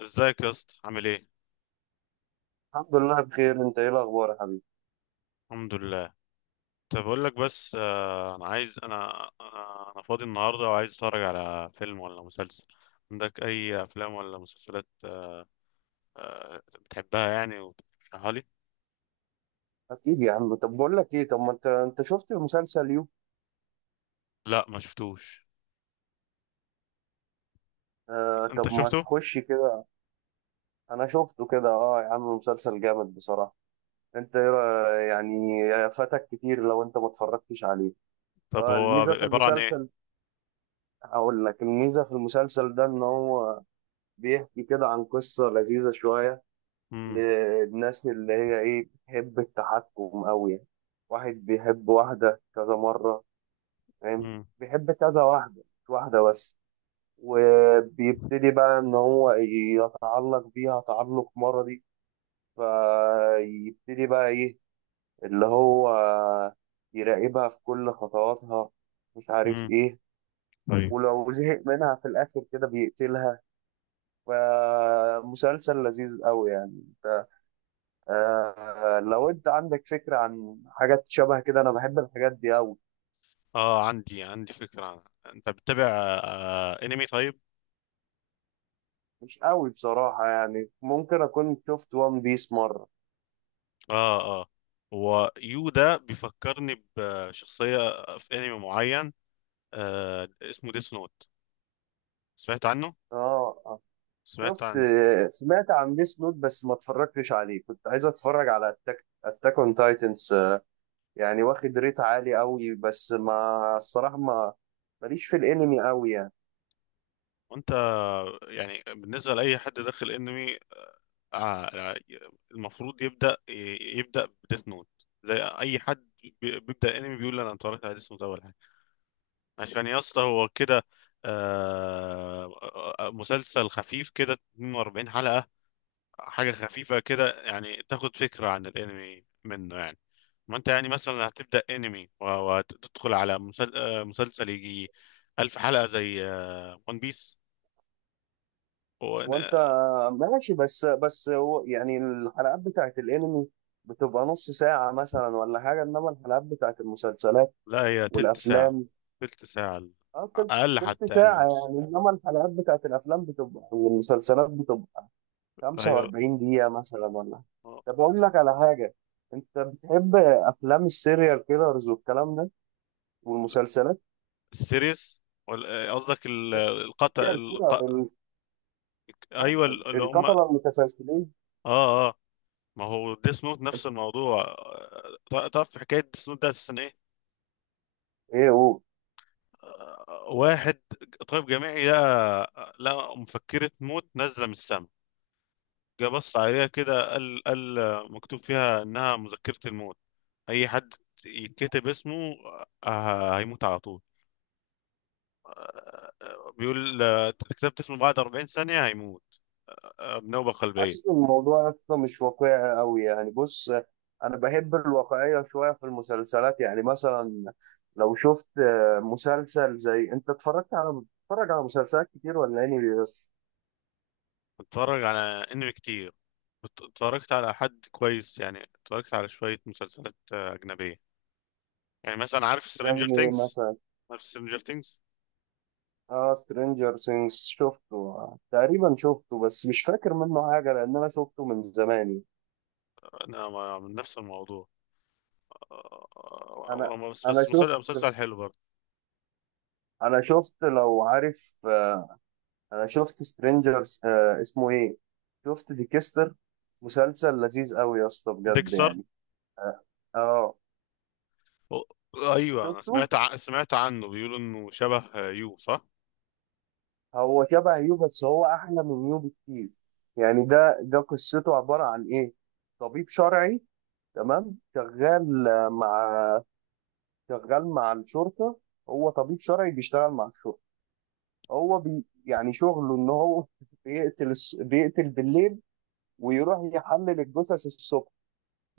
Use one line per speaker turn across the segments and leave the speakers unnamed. ازيك يا اسطى عامل ايه؟
الحمد لله بخير، انت ايه الاخبار يا حبيبي؟
الحمد لله. طب اقول لك، بس انا عايز انا فاضي النهارده، وعايز اتفرج على فيلم ولا مسلسل. عندك اي افلام ولا مسلسلات بتحبها يعني وترشحها لي؟
اكيد يا عم. طب بقول لك ايه، طب ما انت شفت مسلسل يو؟
لا، ما شفتوش.
آه،
انت
طب ما
شفته؟
تخش كده. انا شفته كده، اه يا عم، مسلسل جامد بصراحه. انت ايه يعني فاتك كتير لو انت ما اتفرجتش عليه.
طب
آه
هو
الميزه
بيبقى
في
عباره عن ايه؟
المسلسل هقول لك الميزه في المسلسل ده ان هو بيحكي كده عن قصه لذيذه شويه
امم.
للناس اللي هي ايه بتحب التحكم قوي يعني. واحد بيحب واحده كذا مره، فاهم؟
امم.
بيحب كذا واحده مش واحده بس، وبيبتدي بقى ان هو يتعلق بيها تعلق مرضي، فيبتدي بقى ايه اللي هو يراقبها في كل خطواتها، مش عارف
امم.
ايه،
طيب.
ولو زهق منها في الاخر كده بيقتلها. فمسلسل لذيذ قوي يعني. انت آه لو انت عندك فكرة عن حاجات شبه كده، انا بحب الحاجات دي قوي.
اه، عندي فكره عنها. انت بتتابع انمي؟ طيب.
مش قوي بصراحة يعني، ممكن اكون شفت وان بيس مرة.
اه، اه. هو يو ده بيفكرني بشخصيه في انمي معين، اسمه ديس نوت. سمعت عنه؟
اه، آه.
سمعت
شفت،
عن...
سمعت عن ديس نوت بس ما اتفرجتش عليه، كنت عايز اتفرج على اتاك اون تايتنز، يعني واخد ريت عالي قوي، بس ما الصراحه ما ماليش في الانمي قوي يعني.
وانت يعني بالنسبة لأي حد داخل انمي، آه المفروض يبدأ يبدأ بديس نوت. زي اي حد بيبدأ انمي بيقول انا اتفرجت على ديس نوت اول حاجة. عشان يا اسطى هو كده. آه مسلسل خفيف كده، 42 حلقة. حاجة خفيفة كده، يعني تاخد فكرة عن الانمي منه يعني. ما انت يعني مثلا هتبدأ انمي وتدخل على مسلسل يجي ألف حلقة زي ون بيس.
وانت ماشي، بس هو يعني الحلقات بتاعت الانمي بتبقى نص ساعة مثلا ولا حاجة، انما الحلقات بتاعت المسلسلات
لا، هي تلت ساعة.
والافلام،
تلت ساعة.
اه تلت
أقل
تلت
حتى يعني،
ساعة
ونص.
يعني، انما الحلقات بتاعت الافلام بتبقى والمسلسلات بتبقى
أيوة.
45 دقيقة مثلا ولا.
آه.
طب أقول لك على حاجة، أنت بتحب أفلام السيريال كيلرز والكلام ده والمسلسلات؟
السيريس قصدك القطع
السيريال كيلر، آه،
أيوة اللي هم،
القتلة المتسلسلين.
آه. ما هو ديس نوت نفس الموضوع. تعرف في حكاية ديس نوت ده أساسا إيه؟
إيه هو؟
واحد طبيب جامعي لقى مفكرة موت نازلة من السما. جه بص عليها كده، قال مكتوب فيها انها مذكرة الموت. اي حد يتكتب اسمه، هيموت على طول. بيقول كتبت اسمه بعد 40 ثانية هيموت، بنوبة قلبية.
حاسس إن الموضوع أصلا مش واقعي أوي يعني. بص، أنا بحب الواقعية شوية في المسلسلات يعني، مثلا لو شفت مسلسل زي، أنت اتفرجت على بتتفرج على مسلسلات كتير ولا يعني؟ بس
بتفرج على انمي كتير. اتفرجت على حد كويس يعني. اتفرجت على شوية مسلسلات أجنبية، يعني مثلا عارف سترينجر
زي
ثينجز؟
مثلا
عارف سترينجر ثينجز؟
اه سترينجر سينجز شفته، آه، تقريبا شفته بس مش فاكر منه حاجة لأن أنا شفته من زمان.
أنا من نفس الموضوع، آه،
أنا
بس
أنا
بس مسلسل
شفت
مسلسل حلو برضه.
أنا شفت لو عارف، أنا شفت سترينجر، اسمه إيه، شفت ديكستر، مسلسل لذيذ أوي يا اسطى بجد
ديكستر.
يعني. آه آه،
أو- ايوه، انا
شفته.
سمعت عنه، بيقولوا انه شبه يو، صح؟
هو شبه يو بس هو أحلى من يو بكتير. يعني ده قصته عبارة عن إيه؟ طبيب شرعي، تمام، شغال مع الشرطة. هو طبيب شرعي بيشتغل مع الشرطة. هو بي يعني شغله إن هو بيقتل بالليل ويروح يحلل الجثث الصبح.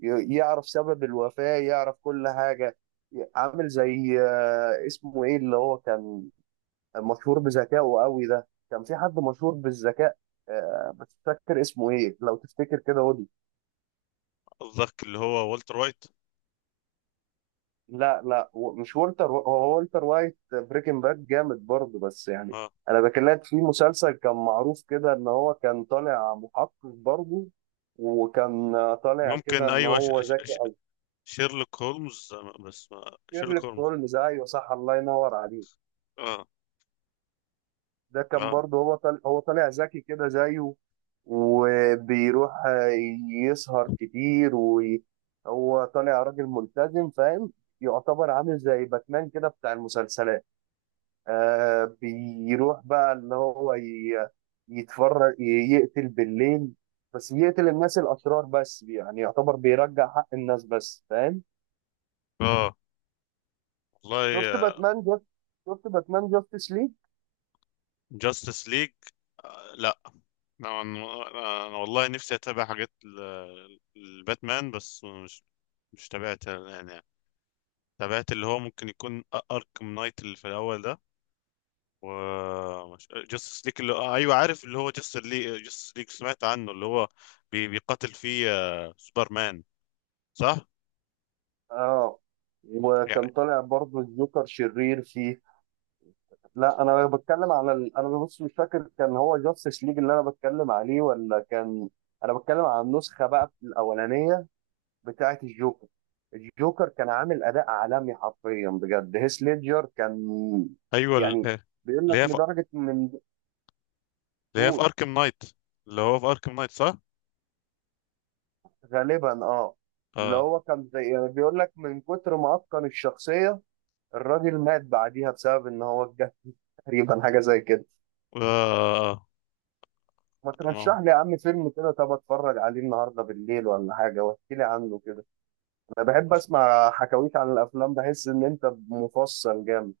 يعرف سبب الوفاة، يعرف كل حاجة. عامل زي اسمه إيه اللي هو كان مشهور بذكائه قوي؟ ده كان في حد مشهور بالذكاء، بس مش فاكر اسمه إيه، لو تفتكر كده.
قصدك اللي هو والتر وايت؟
لا لا، مش والتر، هو والتر وايت بريكنج باد جامد برضه بس يعني.
اه.
انا بكلمك في مسلسل كان معروف كده ان هو كان طالع محقق برضه، وكان طالع كده
ممكن.
ان
ايوه،
هو ذكي او.
شيرلوك هولمز، آه، بس ما... شيرلوك
شيرلوك
هولمز.
هولمز ايوه صح، الله ينور عليك.
اه،
ده كان
اه،
برضه هو طالع ذكي كده زيه، وبيروح يسهر كتير وهو طالع راجل ملتزم، فاهم؟ يعتبر عامل زي باتمان كده بتاع المسلسلات. آه، بيروح بقى اللي هو يتفرج، يقتل بالليل، بس بيقتل الناس الأشرار بس يعني، يعتبر بيرجع حق الناس بس، فاهم؟
اه.
شفت
والله.
باتمان جاست شفت باتمان جاستس ليج.
جاستس ليج. لا، انا انا أنا والله نفسي اتابع حاجات الباتمان، بس مش... مش تابعت يعني. تابعت اللي هو ممكن يكون اركم نايت، اللي في الاول ده. و... مش جاستس ليك، اللي آه، ايوه عارف، اللي هو جاستس ليك. جاستس ليك سمعت عنه، اللي هو بيقاتل فيه سوبرمان، صح؟
اه،
يعني
وكان طالع برضه الجوكر شرير فيه. لا، انا بتكلم على، انا بص مش فاكر كان هو جاستس ليج اللي انا بتكلم عليه ولا كان. انا بتكلم على النسخة بقى الأولانية بتاعه الجوكر. الجوكر كان عامل اداء عالمي حرفيا بجد، هيث ليدجر كان
ايوه
يعني بيقول
اللي
لك
هي في
لدرجه من
اللي هي في
دول
اركم نايت، اللي هو في اركم نايت، صح.
غالبا اه، اللي
اه.
هو كان زي يعني، بيقول لك من كتر ما اتقن الشخصيه الراجل مات بعديها بسبب ان هو اتجه تقريبا حاجه زي كده.
آه،
ما
آه،
ترشح لي يا عم فيلم كده، طب اتفرج عليه النهارده بالليل ولا حاجه، واحكي لي عنه كده. انا بحب اسمع حكاويك عن الافلام، بحس ان انت مفصل جامد.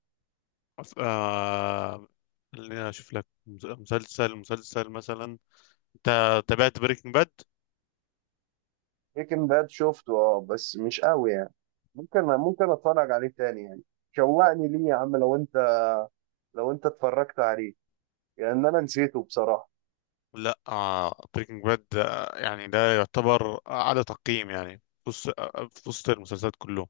آه، خليني اشوف لك مسلسل. مسلسل مثلا، انت تابعت بريكنج باد؟
بريكنج باد شفته اه بس مش قوي يعني، ممكن اتفرج عليه تاني يعني. شوقني ليه يا عم، لو انت اتفرجت عليه، لان انا نسيته بصراحه.
لا. بريكنج باد، يعني ده يعتبر اعلى تقييم يعني، في وسط في وسط المسلسلات كلهم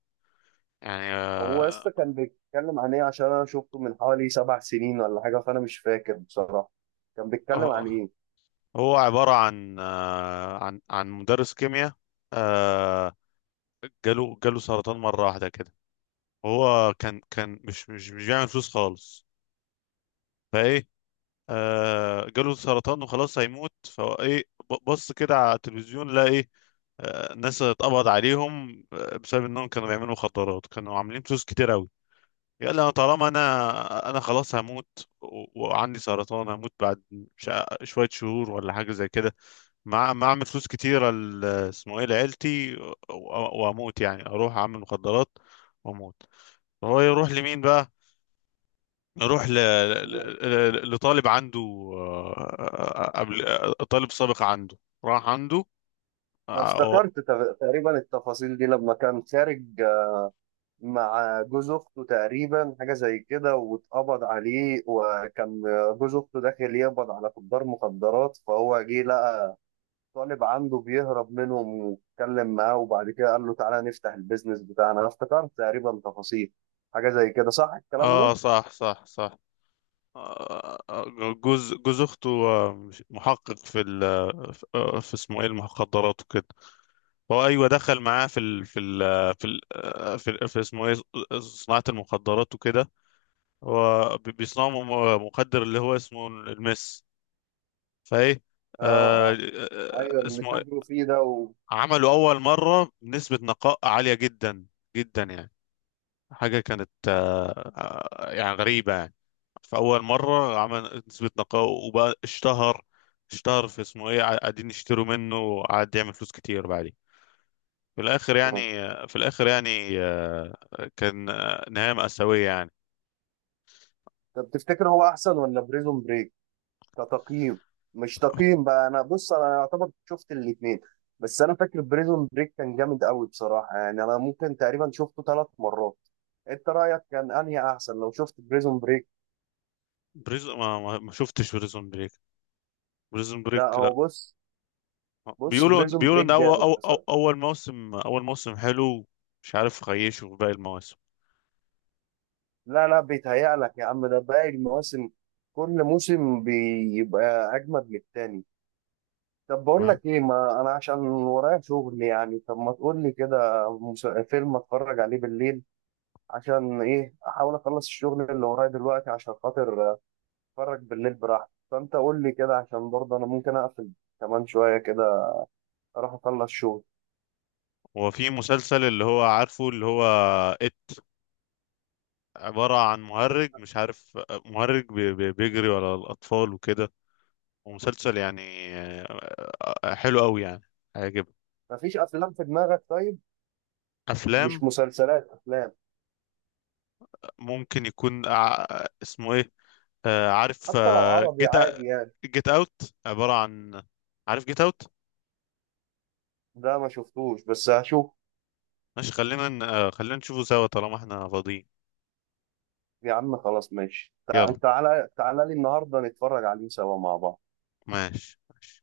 يعني.
هو لسه كان بيتكلم عن ايه؟ عشان انا شفته من حوالي 7 سنين ولا حاجه، فانا مش فاكر بصراحه كان بيتكلم
آه،
عن
آه.
ايه.
هو عبارة عن عن مدرس كيمياء. آه، جاله سرطان مرة واحدة كده. هو كان مش بيعمل فلوس خالص. فايه. جاله سرطان وخلاص هيموت. فهو ايه؟ بص كده على التلفزيون، لقى ايه؟ الناس اتقبض عليهم بسبب انهم كانوا بيعملوا مخدرات، كانوا عاملين فلوس كتير قوي. يلا أنا، طالما انا خلاص هموت وعندي سرطان، هموت بعد شوية شهور ولا حاجة زي كده. مع اعمل فلوس كتيره اسمه ايه، لعيلتي واموت. يعني اروح اعمل مخدرات واموت. هو يروح لمين بقى؟ يروح لطالب عنده، آه، قبل آه، طالب سابق عنده. راح عنده.
انا
اه.
افتكرت تقريبا التفاصيل دي لما كان خارج مع جوز اخته تقريبا، حاجه زي كده، واتقبض عليه، وكان جوز اخته داخل يقبض على تجار مخدرات، فهو جه لقى طالب عنده بيهرب منهم، واتكلم معاه وبعد كده قال له تعالى نفتح البيزنس بتاعنا. انا افتكرت تقريبا تفاصيل حاجه زي كده، صح الكلام ده؟
صح، صح، صح. آه، آه، جوز اخته محقق في ال... آه، في اسمه ايه، المخدرات وكده. هو ايوه دخل معاه في ال... في ال... في ال... آه، في, في اسمه ايه، صناعه المخدرات وكده. هو بيصنعوا مخدر اللي هو اسمه المس. فايه.
اه،
آه
اه، ايوه، اللي
اسمه إيه؟
تاجروا فيه ده
عملوا أول مرة بنسبة نقاء عالية جدا جدا يعني. حاجة كانت، يعني غريبة يعني. فأول مرة عمل نسبة نقاء وبقى اشتهر. اشتهر في اسمه ايه، قاعدين يشتروا منه، وقعد يعمل فلوس كتير. بعدين في الآخر
آه.
يعني، كان نهاية مأساوية يعني.
طب تفتكر هو احسن ولا بريزون بريك كتقييم؟ مش تقييم بقى، انا بص انا يعتبر شفت الاثنين، بس انا فاكر بريزون بريك كان جامد قوي بصراحه يعني، انا ممكن تقريبا شفته 3 مرات. انت رايك كان انهي احسن لو شفت بريزون بريك؟
ما شفتش بريزون بريك. بريزون
لا،
بريك
هو بص، بص
بيقولوا
بريزون
بيقولوا
بريك
ان اول أو
جامد
أو
بصراحه.
اول موسم، اول موسم حلو. مش عارف خيشه في باقي المواسم.
لا لا، بيتهيألك يا عم، ده باقي المواسم كل موسم بيبقى أجمد من التاني. طب بقول
تمام.
لك إيه، ما أنا عشان ورايا شغل يعني، طب ما تقول لي كده فيلم أتفرج عليه بالليل، عشان إيه، أحاول أخلص الشغل اللي ورايا دلوقتي عشان خاطر أتفرج بالليل براحتي. فأنت قول لي كده عشان برضه أنا ممكن أقفل كمان شوية كده، أروح أخلص شغل.
وفي مسلسل اللي هو عارفه، اللي هو إت. عبارة عن مهرج، مش عارف. مهرج بيجري على الأطفال وكده. ومسلسل يعني آه، حلو أوي يعني. عاجب.
مفيش أفلام في دماغك طيب؟
أفلام.
مش مسلسلات، أفلام.
ممكن يكون اسمه إيه، عارف.
حتى لو عربي
جيت.
عادي يعني.
جيت أوت. عبارة عن... عارف جيت أوت.
ده ما شفتوش بس هشوف.
ماشي، خلينا خلينا نشوفه سوا طالما احنا فاضيين.
يا عم خلاص ماشي،
يلا.
تعالى تعالى لي النهارده نتفرج عليه سوا مع بعض.
ماشي، ماشي.